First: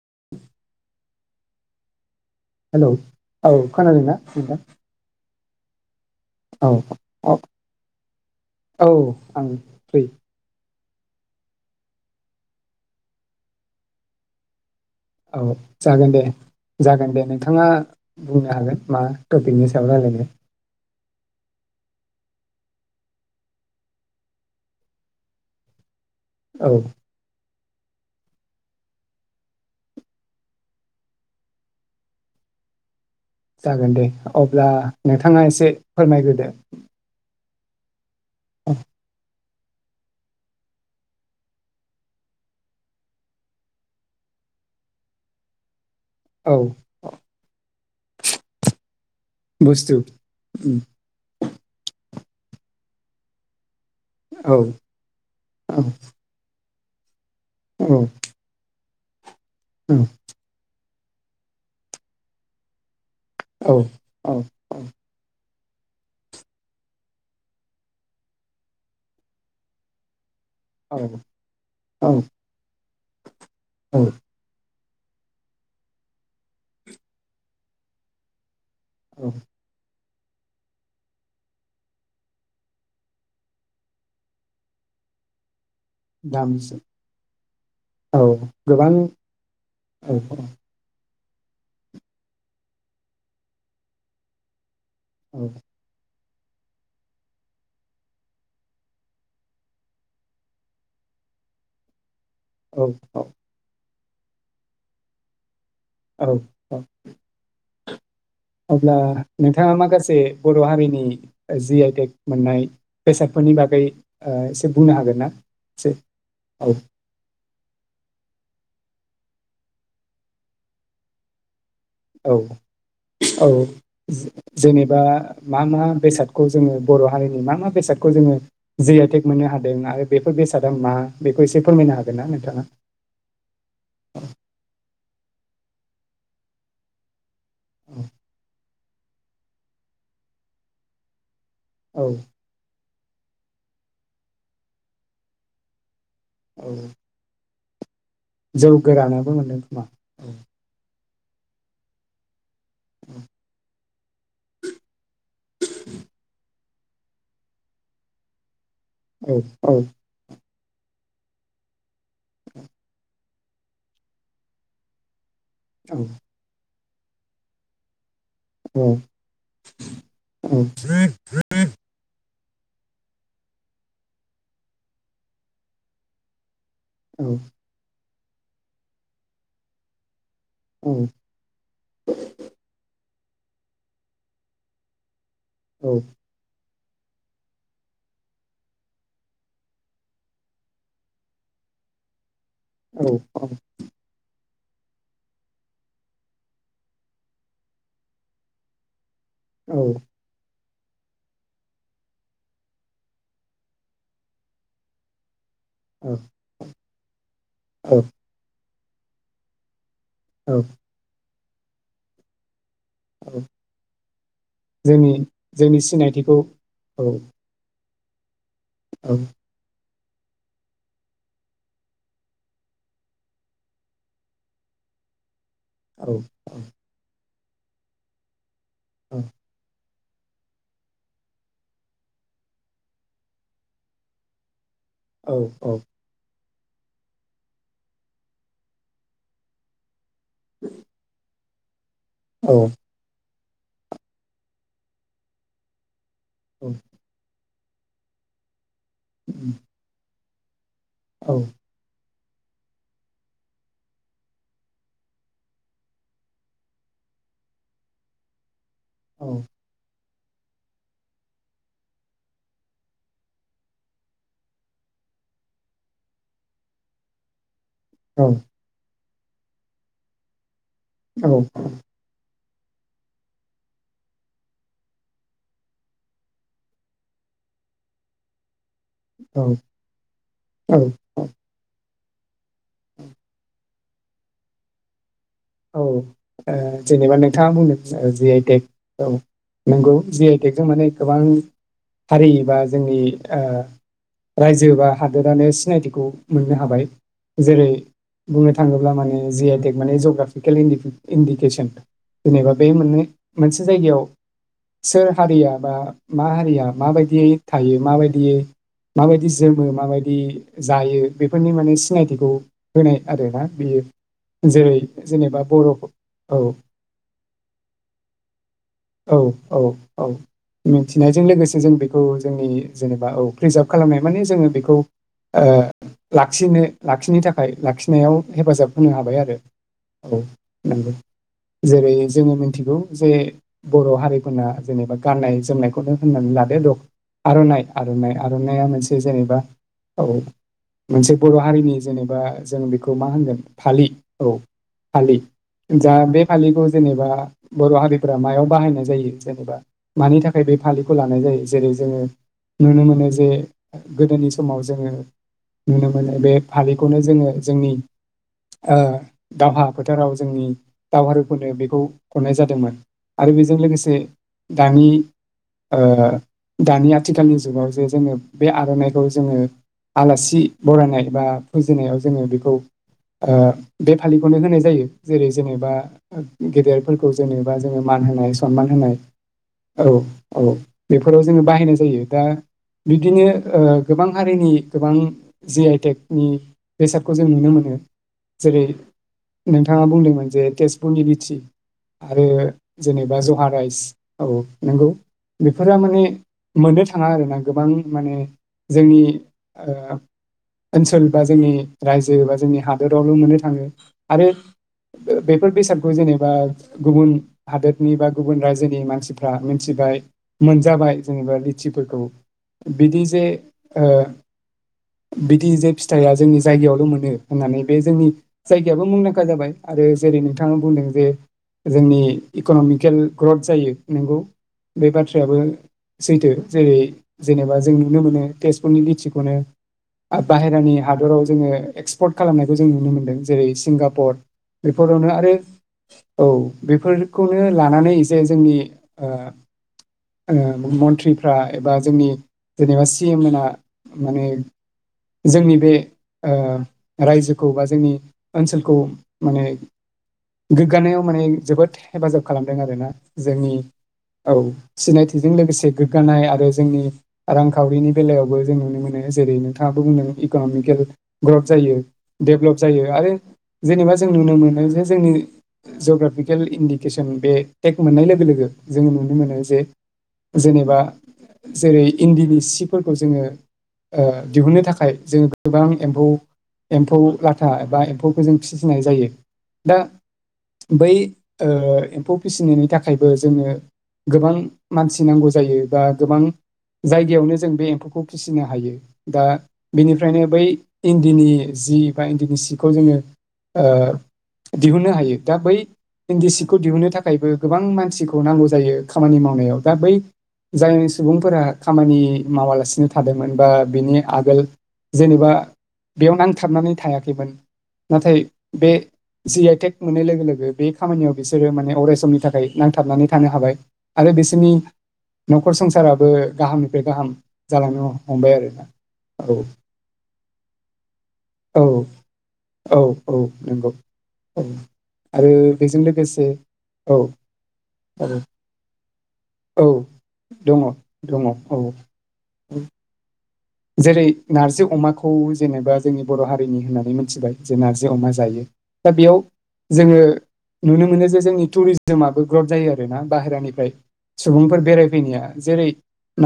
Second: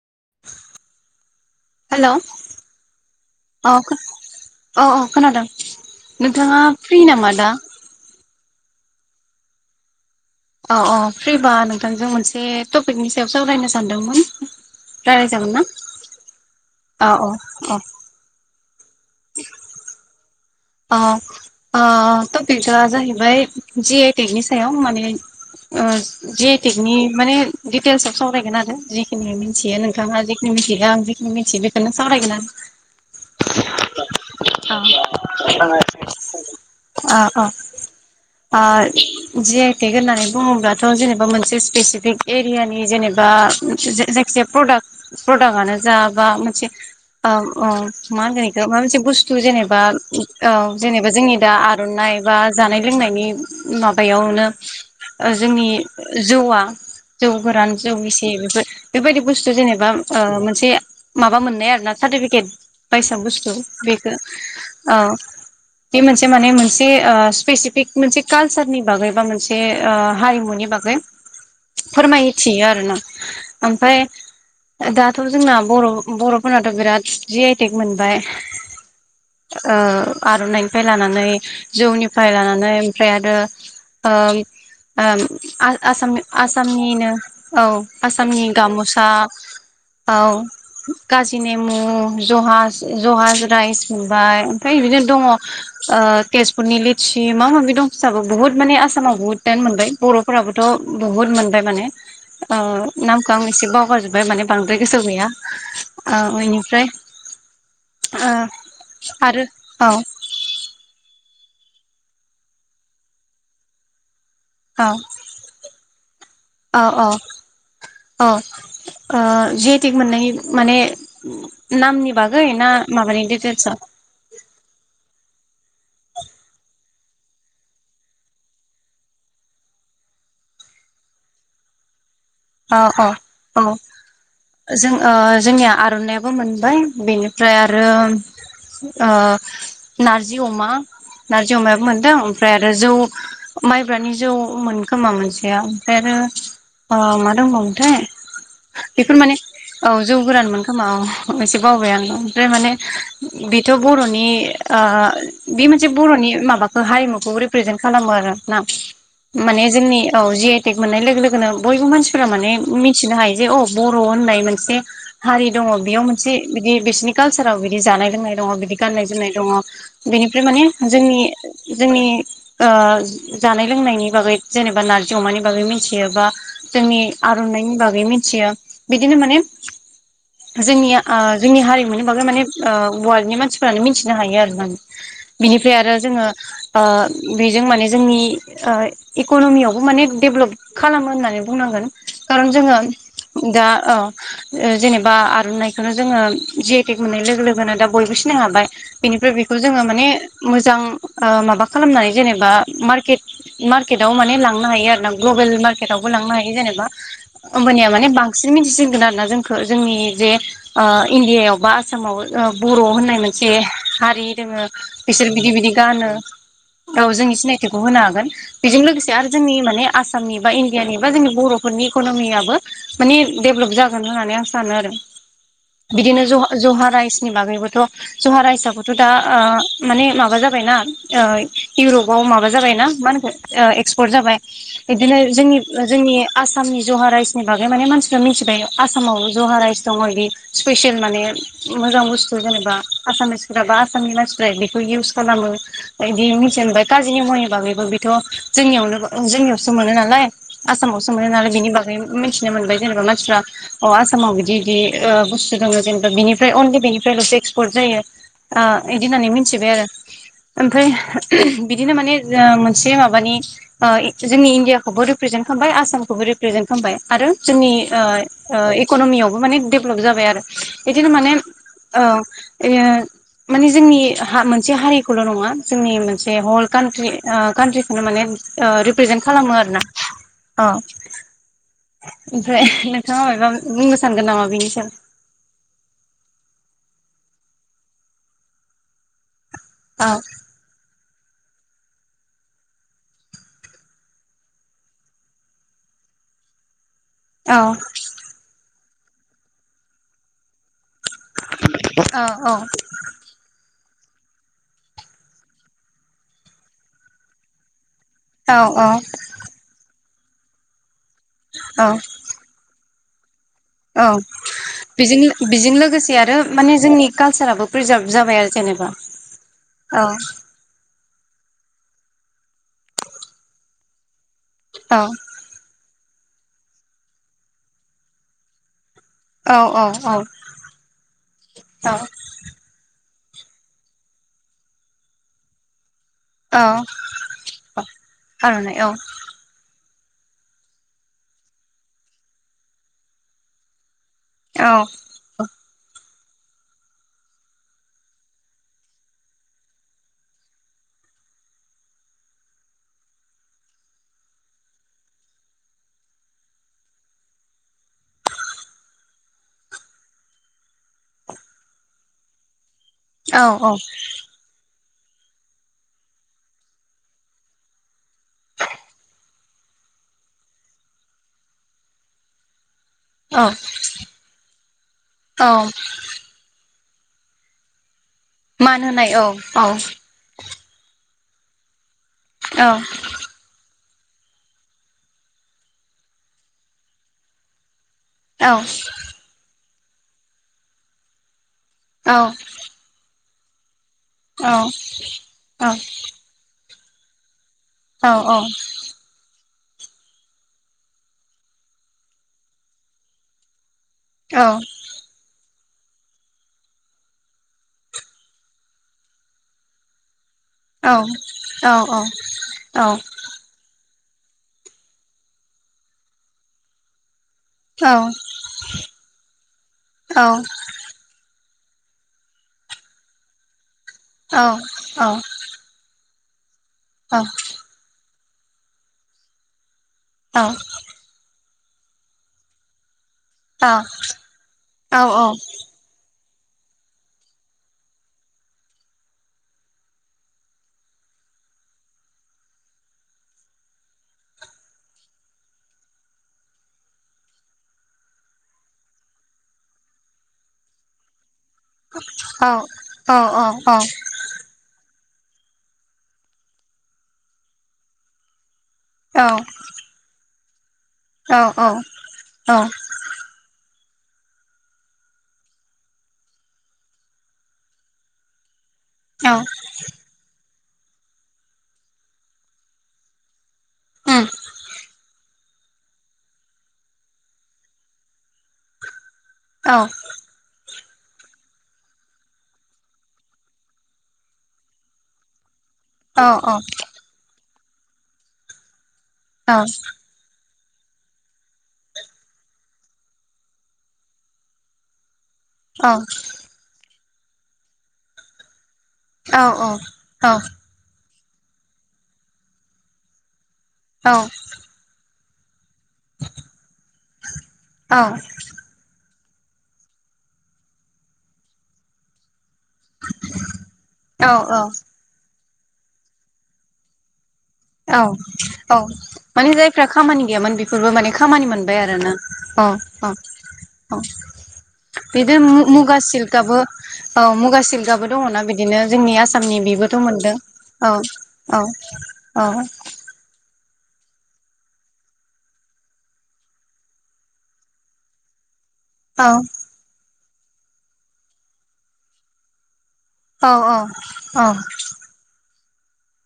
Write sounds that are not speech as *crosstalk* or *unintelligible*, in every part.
*inaudible* Hello. Hello औ खोनादोंना नोंथां। औ औ खोनादों नोंथाङा औ फ्रि औ नामा दा? औ आं फ्रि। अ- अ फ्रिबा नोंथांजों मोनसे टपिकनि सायाव सावरायनो सानदोंमोन। रायलाय औ जागोन ना जागोन दे। औ जागोन दे औ नोंथाङा। औ बुंनो हागोन। मा टपिकनि सायाव रायलायनो। अ-अ टपिकआ जाहैबाय जि आइटेकनि सायाव माने ओ जे औ आइथेगनि माने डिटेल्स आव सावरायगोन आरो जिखिनि मिथियो नोंथाङा जिखिनि मिन्थिया आं जिखिनि मिन्थियो बेखौनो सावरायगोन आरो। जागोन दे अब्ला नों थाङा एसे फोरमायग्रोदो। अ। आ। जि आइ टेक होननानै बुङोब्लाथ' जेनेबा मोनसे स्पेसिफिक एरियानि जेनेबा जायखिजाया प्रडाक्ट प्रडाक्टआनो जा बा औ मोनसे मा ओ ओ होनगोखौ मा मोनसे बुस्थु जेनेबा बुस्थु औ उम, जेनेबा जोंनि दा आर'नाइ बा जानाय लोंनायनि माबायावनो औ जोंनि औ जौआ जौ गोरान औ जौ बेसे बेफोर बेबायदि बुस्थु जेनेबा औ ओ मोनसे माबा मोननाय आरो ना सार्टिफिकेट बाय साबुस्थु औ बेखो औ बे मोनसे माने मोनसे ओ स्पेसिफिक मोनसे कालचारनि बागै बा मोनसे ओ हारिमु नि बागै औ फोरमायथियो आरोना ओमफाय दाथ' जोंना बर'-बर'फोरनाथ' बिराद जि आइटेक मोनबाय। औ। ओ आर'नाइनिफ्राय लानानै जौनिफ्राय लानानै ओमफ्राय आरो ओ ओ ओम आ दामजु आसाम-आसामनिनो औ औ आसामनि गोबां गाम'सा औ काजि नेमु जहाज जहाज राइस बा फ्राय बिदिनो दङ ओ तेजपुरनि लिचि माबा माबि दं फिसाबो बुहुत मानानि आसामाव बुहुद दा मोनबाय बर'फोराबोथ' बुहुत मोनबाय माने अ औ नामखौ एसे बावगारजोब *unintelligible* माने बांद्राय गोसोआव गैया। औ एनिफ्राय ओ। ओ आरो नोंथाङा माखासे बर' हारिनि जि आइटेक मोननाय बेसादफोरनि बागै। ओ एसे औ बुंनो हागोन ना एसे औ। औ ओ जिहेतिक मोननाय माने। नामनि औ बागै ना माबानि औ डिटेल्सआ जेनेबा मा मा बेसादखौ जोङो बर हारिनि मा मा बेसादखौ जोङो जि आइ टेक मोननो हादों आरो बेफोर बेसादा मा बेखौ एसे फोरमायनो हागोन ना नोंथाङा औ अ औ जों ओ-जोंनिया आरनायाबो मोनबाय बेनि फ्राय आरो ओ नारजि अमा नारजि अमायाबो औ मोन्दों ओमफ्राय आरो जौ माइब्रानि जौमोन खोमा मोनसेया। *unintelligible* आरो औ अ *unintelligible* दंबावो मोनथाय जौ बेफोर गोरानाबो माने मोनदों खोमा औ जौ गोरान मोन खोमा औ। एसे बावबाय आं। ओमफ्राय माने बिथ बरनि आ बे मोनसे बरनि माबा। हारिमुखौ रिप्रेजेन्ट खालामो आरो ना। औ माने औ जोंनि औ जि टेक मोननाय लोगो लोगोन बयबो मानसि फोरा माने मिथिनो हायो जे अ बर होननाय मोनसे। हारि दङ औ बेयाव मोनसे। बिसिनि कालसाराव बिदि जानाय लोंनाय। दङ बिदि औ गाननाय जोमनाय दङ बेनिफ्राय औ माने जोंनि जोंनि। ओ जानाय लोंनायनि बागै जेनेबा नारजि अमानि बागै मिथियो बा। जोंनि औ आरनाइनि बागै मि *unintelligible* बिदिनो माने औ जोंनि आ जोंनि हारिमुनि बागै माने ओ वाल्डनि मानसिफोरानो मिथिनो हायो आरो ना। बिनिफ्राय औ आरो जोङो ओ-बेजों माने जोंनि ओ- इकनमियावबो माने डेभलप खालामो होननानै। बुंनांगोन खारन जोङो दा-ओ ओ जेनेबा आरनाइखौनो जोङो जि आइ टेग मोननाय लोगो लोगोनो दा बयबो सिनायनो हाबय। बेनिफ्राय बेखौ जोङो माने मोज मोजां माबा खालामनानै जेनेबा मारकेट मार्केटआव माने लांनो हायो आरोना ग्लबेलमारकेट बो लांनो हायो जेनबा। होमबानिया औ माने बांसिन मिथिसिन खोनादोना जोंखो जोंनि जे औ ओ इण्डियायाव बा आसामावबो ओ। बर' होननाय औ मोनसे हारि दोङो जोंनि बिसोर बिदि बिदि जोंनि गानो सिनायथिखौ औ जोंनि सिनायथि खौ होनोहागोन। बेजों लोगोसे औ आरो जोंनि माने आसामनि बाय डियानि बा जोंनि बर'फोरनि इक'नमियाबो माने डेभलप जागोन होननानै आं सानो आरो। औ बिदिनो जहा जहा राइस नि बागैबोथ' जहा राइसा बोथ' दा औ ओ माने माबा जाबायना ओ इउरपाव माबा जाबायना मा होनोखो ओ एक्सपर्ट जाबाय। बिदिनो औ जोंनि जोंनि आसामनि जहा राइसनि बागै माने मानसिफ्रा मिथिबाय आसामाव जहा राइस दङ इदि स्पेसियेल माने मोजां बुस्थु औ जेनेबा आसामिस फोराबा आसामनि मानसिफ्रा बेखौ इउस खालामो। एदि औ मिथियानबाय कारजि निमुनि बागै बो बेथ' जोंनियावनो जोंनियावसो मोनो नालाय। आसामावसो मोनो औ नालाइ बिनि बागै मिथिनो मोनबाय जेनेबा मानसिफ्रा अ आसामाव बिदि दि ओ बुस्थु दङो जेनेबा बिनिफ्राय अनलि बिनिफ्रायल'सो एक्सपर्ट जायो। ओ इदि होननानै मिथिबाय आरो। ओमफ्राय बिदिनो माने ओ मोनसे माबानि ओ जोंनि इण्डियाखौबो रि प्रेजेन्ट खामबाय आसामखौबो रिप्रेजेन्ट खामबाय आरो। जोंनि ओ ओ इ कन'मियावबो माने डेभलप जाबाय आरो। बिदिनो माने औ ओ एओ माने जोंनि हा मोनसे हारिखौल' नङा जोंनि मोनसे हल कान्ट्रि ओ कान्ट्रिखौनो माने ओ रिप्रेजेन्ट औ खालामो आरो ना। अ औ ओमफ्राय नोंथाङा मायबा बुंनो सानगोन नामा बेनिसायाव औ ओ जेनेबा नोंथाङा बुंदों जि आइ टेक औ नोंगौ सायाव जि आइ टेक जों माने गोबां हारि बा जोंनि ओ रायजो बा हादोरानो सिनायथिखौ मोननो हाबाय औ जेरै बुंनो थाङो ब्लामाने जि आइ टेग माने जौगा केलेन दिपि इन्डिकेसन औ जेनेबा बे मोननै मोनसे जायगायाव सोर हारिया बा मा हारिया माबायदियै थायो माबाय यि माबायदि जोमो माबाय दि जायो बेफोरनि माने औ सिनायथिखौ होनाय आरोना बियो औ जेरै बेजों जेनेबा लोग बर' बेजों लोगोसे आरो औ माने जोंनि कालसाराबो प्रिजार्भ जाबाय आरो जेन औ औ औ मिथिनायजों लोगोसे जों बेखौ जोंनि जेनेबा औ प्रिजार्भ खालामनाय माने जों बेखौ ओ औ ला लाखिनो लाखिनो थाखाय लाखिनायाव हेफाजाब होनो हाबाय आरो औ नोंगौ जेरै जोङो मिथिगौ जे बर' हारिफोरना जेनेबा गाननाय जोमनायखौनो होननानै औ लादो दख आर'नाइ आर'नाइ आर'नाइआ आर'नाइ औ मोनसे जेनेबा औ मोनसे बर' हारिनि जेनेबा जों बेखौ मा होनगोन फालि औ फालि जा बे फालिखौ जेनेबा बर' हारिफोरा मायाव बाहायनाय जायो जेनेबा मानि थाखाय बे फालिखौ लानाय जायो जेरै जोङो नुनो मोनो जे गोदोनि समाव जोङो नुनो मोनो बे फालिखौनो जोङो जोंनि ओ दावहा फोथाराव जोंनि दावहारुफोरनो बेखौ हरनाय जादोंमोन आरो औ बेजों लोगोसे दानि ओ दानि आथिखालनि जुगाव जे जोङो बे आर'नाइखौ जोङो आलासि बरायनाय बा फुजिनायाव जोङो बेखौ ओ औ बे फालिखौनो होनाय जायो जेरै औ जेनेबा गेदेर फोरखौ जेनेबा जोङो मानहो नाय समान होनाय औ औ बेफोराव जोङो बाहायनाय जायो दा औ बिदिनो ओ गोबां हारिनि गोबां जि आइटेकनि बेसादखौ जों नुनो मोनो औ जेरै नों थांङा बुंदोंमोन जे तेजपुरनि बिथिं औ औ आरो बा जहा राइस औ नंगौ बेफोरा माने मोननो थांङा आरो ना गोबां माने जोंनि ओ ओनसोल बा जोंनि रायजो बा जोंनि हादरावल मोननो थांङो आरो ओ बेफोर बेसाद खौ जेनेबा गुबुन हादोदनि बा गुबुन रायजोनि मानसिफ्रा मिथिबाय मोनजाबाय जेनेबा लिचिफोरखौ बिदि जे बिदि जे फिथाइया जोंनि जायगायावल' मोनो होननानै बे जोंनि जायगायाबो मुंदांखा जाबाय आरो जेरै नोंथाङा बुंदों जे जोंनि इक'नमिकेल ग्रौथ जायो नंगौ बे बाथ्रायाबो सैथो जेरै जेनेबा जों नुनो मोनो तेजपुरनि लिचिखनो आ बाहेरानि हादराव जोंङो एक्सपर्ट खालामनायखौ जों नुनो मोन्दों जेरै सिंगापट बेफोरावनो आरो औ बेफोर बेखौनो लानानै जे जोंनि ओ मन्थ्रिफ्रा एबा जोंनि जेनेबा सि एम मोना माने जोंनि बे ओ रायजोखौ बा जोंनि ओनसोलखौ माने गोग्गानायाव माने जोबोद हेफाजाब खालामदों आरोना जोंनि औ सिनायथि जों लोगोसे गोग्गानाय आरो जोंनि रांखावरिनि बेलायावबो जोंनि मोनो जेरै नोंथांङाबो बुंदों गामिकेल ग्रथ जायो डेभ्लप जायो आरो जेनेबा जों नुनो मोनो जे जोंनि जग्राफिकेल इडिक केसन बे टेक मोननाय लोगो लोगो जोंङो नुनो मोनो जे जेनेबा बा जेरै इन्दिनि सिफोरखौ जोङो ओ दिहुननो थाखाय जोङो गोबां एम्फौ एम्फौ लाथा एबा एम्फौखौ जों फिसिनाय जायो दा औ। बै ओ एम्फौ फिसिनायनि थाखायबो जोंनो गोबां मानसि नांगौ जायो। बा गोबां जायगायावनो जों बे एम्फौखौ फिसिनो हायो। दा बिनिफ्रायनो बै इन्दिनि जि बा इन्दिनि सिखौ जोङो ओ दिहुननो हायो। दा बै इन्दि सिखौ दिहुननो थाखायबो गोबां मानसिखौ नांगौ जायो। खामानि मावनायाव दा बै औ-औ-औ-औ-औ-औ-औ-औ-औ-औ जाय सुबुंफोरा खामानि माबालासिनो थादोंमोन बा बिनि आगोल जेनेबा बेयावनो नांथाबनानै थायाखैमोन नाथाय बे जि आइटेक मोननाय लोगो लोगो बे खामानियाव बिसोरो माने अराय समनि थाखाय नांथाबनानै थानो हाबाय। आरो बिसोरनि नखर संसाराबो गाहामनिफ्राय गाहाम जालांनो औ हमबाय आरोना औ। औ माने जायफ्रा खामानि गैयामोन बेफोरबो माने खामानि औ मोनबाय आरोना? औ औ औ‌ औ आरो बिदि बेजों मुगा लोगोसे सिल्कआबो औ मुगा सिल्कआबो औ दङना बिदिनो जोंनि आसामनि औ बेबोथ' मोनदों दङ दङ औ औ। अ। जेरै नारजि अमाखौ जेनेबा जोंनि बर' हारिनि होननानै मिथिबाय जे नारजि अमा जायो दा बेयाव जोङो नुनो मोनो जे जोंनि टुरिजोमाबो ग्रद जायो आ रोना बाहेरानिफ्राय सुबुंफोर बेरायफैनाया जेरै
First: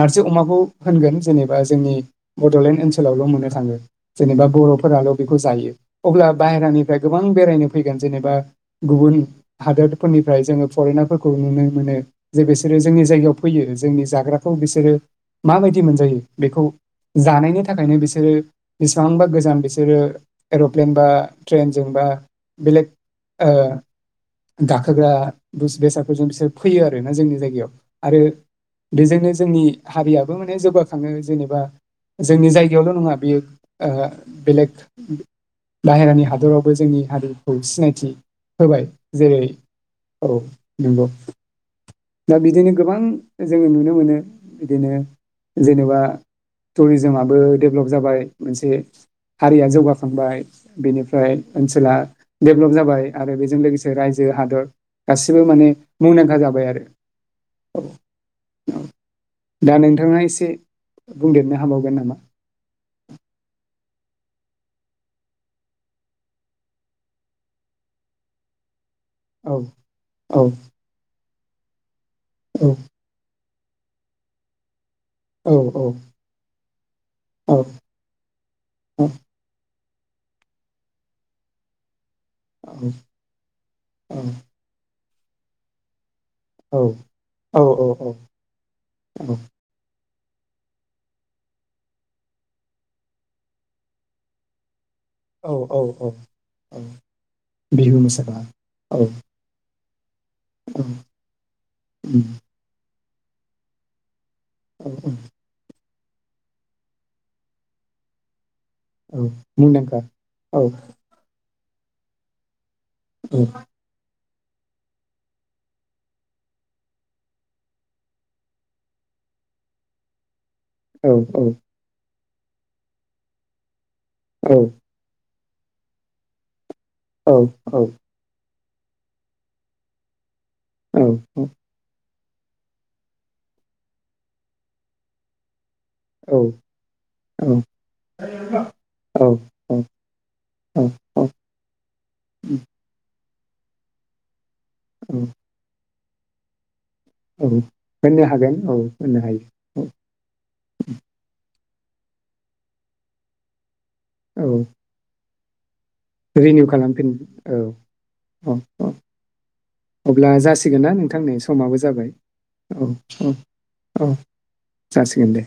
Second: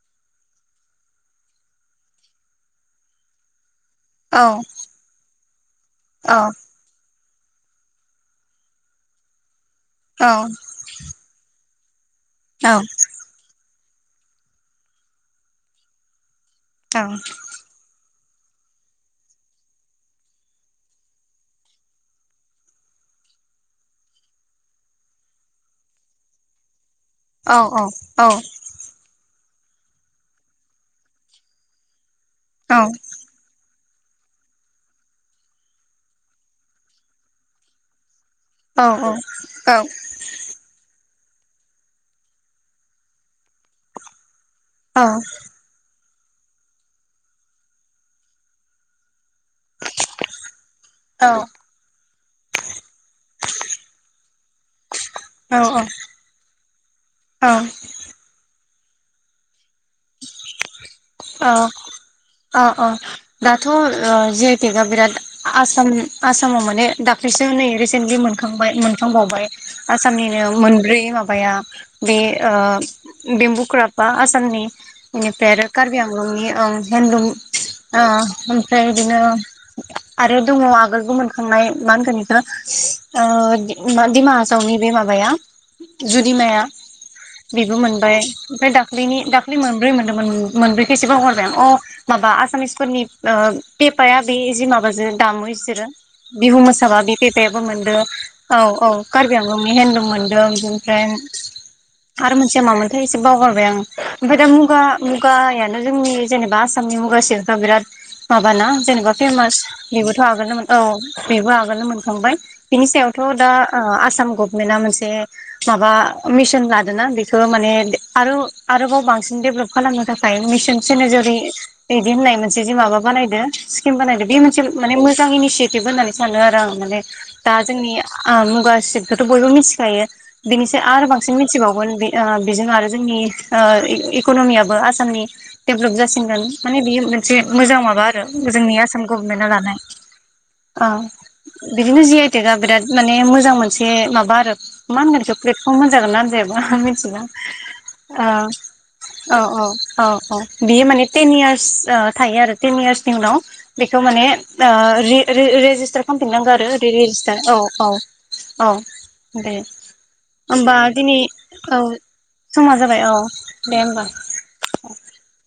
नारजि अमाखौ होनगोन जेनेबा जोंनि बड'लेण्ड ओनसोलावल' मोननो थाङो। जेनेबा बर'फोराल' बेखौ जायो। अब्ला बाहेरानिफ्राय गो बां बेरायनो फैगोन जेनेबा गुबुन हादोरफोरनिफ्राय जोङो फरेेनारफोरखौ नुनो मोनो। जे बिसोरो जोंनि जायगायाव फैयो जोंनि जाग्राखौ बिसोरो माबायदि मोनजायो बेखौ औ-औ-औ-औ-औ-औ-औ-औ-औ-औ-औ-औ-औ-औ-औ-औ-औ-औ-औ-औ-औ-औ-औ-औ-औ-औ जानायनि थाखायनो बिसोरो बेसेबांबा गोजान बिसोरो एरप्लेन बा ट्रेनजों बा बेलेग ओ गाखोग्रा बिस बेसादफोरजों बिसोर फैयो आरो। *unintelligible* जोंनि जायगायाव आरो बेजोंनो जोंनि हारियाबो माने जौगाखाङो जेनेबा जोंनि जायगायावल' नङा बेयो ओहो बेलेग बाहेरानि हादरावबो जोंनि हारिखौ सिनायथि होबाय जेरै औ नंगौ। दा बिदिनो गोबां जोङो नुनो मोनो बिदिनो जेनेबा टुरिजोमाबो डेभलप जाबाय मोनसे हारिया जौगाखांबाय बेनिफ्राय ओनसोला डेभलप जाबाय आरो बेजों लोगोसे रायजो हादर गासिबो माने मुंदांखा जाबाय आरो। औ *unintelligible* दा नोंथाङा एसे से बुंदेरनो हाबावगोन नामा? थ' ओ जि आइ टेगआ बिराद आसाम आसामाव माने दाख्लैसो नै रिसेन्टलि मोनखांबाय मोन खांबावबाय औ औ आसामनिनो मोनब्रै माब *unintelligible* बे ओ औ बेम्बु क्राफा आसामनि इनिफ्राय औ आरो औ कार्बि आंलंनि ओम हेन्दलुम औ ओ ओमफ्राय औ दिनो आरो दङ आगोलबो मोनखांनाय मा होनगोन इख हो औ औ ओ दि मा औ डिमाहासावनि बे माब माया जुदिमाया औ बेबो मोनबाय ओमफ्राय दाख्लैनि दाख्लै मोन मोनदोंमोन उम मोनब्रैखौ एसे बावगारबाय आं अ माबा आसामिसफोरनि ओ पेपाया बे जिस माब *unintelligible* जो दामो औ औ इसोरो औ बिहु औ मोसाबा बे पेपायाबो मोनदो बिहु मोसाबा औ औ कार्बि आंलंनि हेनलु मोन दों बिनिफ्राय उम आरो मोनसेया मामोन *unintelligible* एसे बावगारबाय आं ओमफ्राय दा *unintelligible* औ जोंनि जेनेबा आसामनि मुगा सिल्कआ बिराद माब ना जेनेबा औ फेमास मुंदांखा बेबोथ' आगालनोमोन औ बेबो आगो मोनखांबाय बिनि सायावथ' औ दा आसाम गभ मेना मोनसे माबा मिशन लादों ना बेखौ माने आरो आरोबाव बांसिन डेभलप खालामनो थाखाय मिस सन सिना औ जुरि औ बिदि होननाय मोनसे जि माबा बानायदो केम बानायदो बे औ मोनसे माने मोजां इनिस एथिब होन्नानै सानो आरो आं। माने दा जोंनि आ मुगा सेतखौथ' बयबो मिथिखायो। बिनिसै आरो बांसिन मिथिबावगोन बे ओ बेजों आरो जोंनि ओ इकन'मियाबो आसामनि डेभलप जासिनगोन माने बियो मोनसे मोजां माबा आरो जोंनि आसाम गभमेन्टा लानाय ओ औ बिदिनो जि आइ टेकआ बिराद माने मोज मोजां मोनसे माबा आरो मान औ होनगोन इखौ प्लेटफर्म जागोनना जायाबा। औ होननो हागोन औ। होननो औ हायो औ औ औ बियो माने टेनि यारस थायो आरो टेन इयार्सनि उनाव बेखौ माने औ ओ रि रे रेजिस टार खामफिननांगौ रिनिउ आरो रै खालामफिन रेजिस्टार औ औ औ दे अब्ला होमबा जासिगोन ना दिनै नोंथां नै औ समाबो जाबाय समा जाबाय औ। दे होमबा औ जासिगोन दे।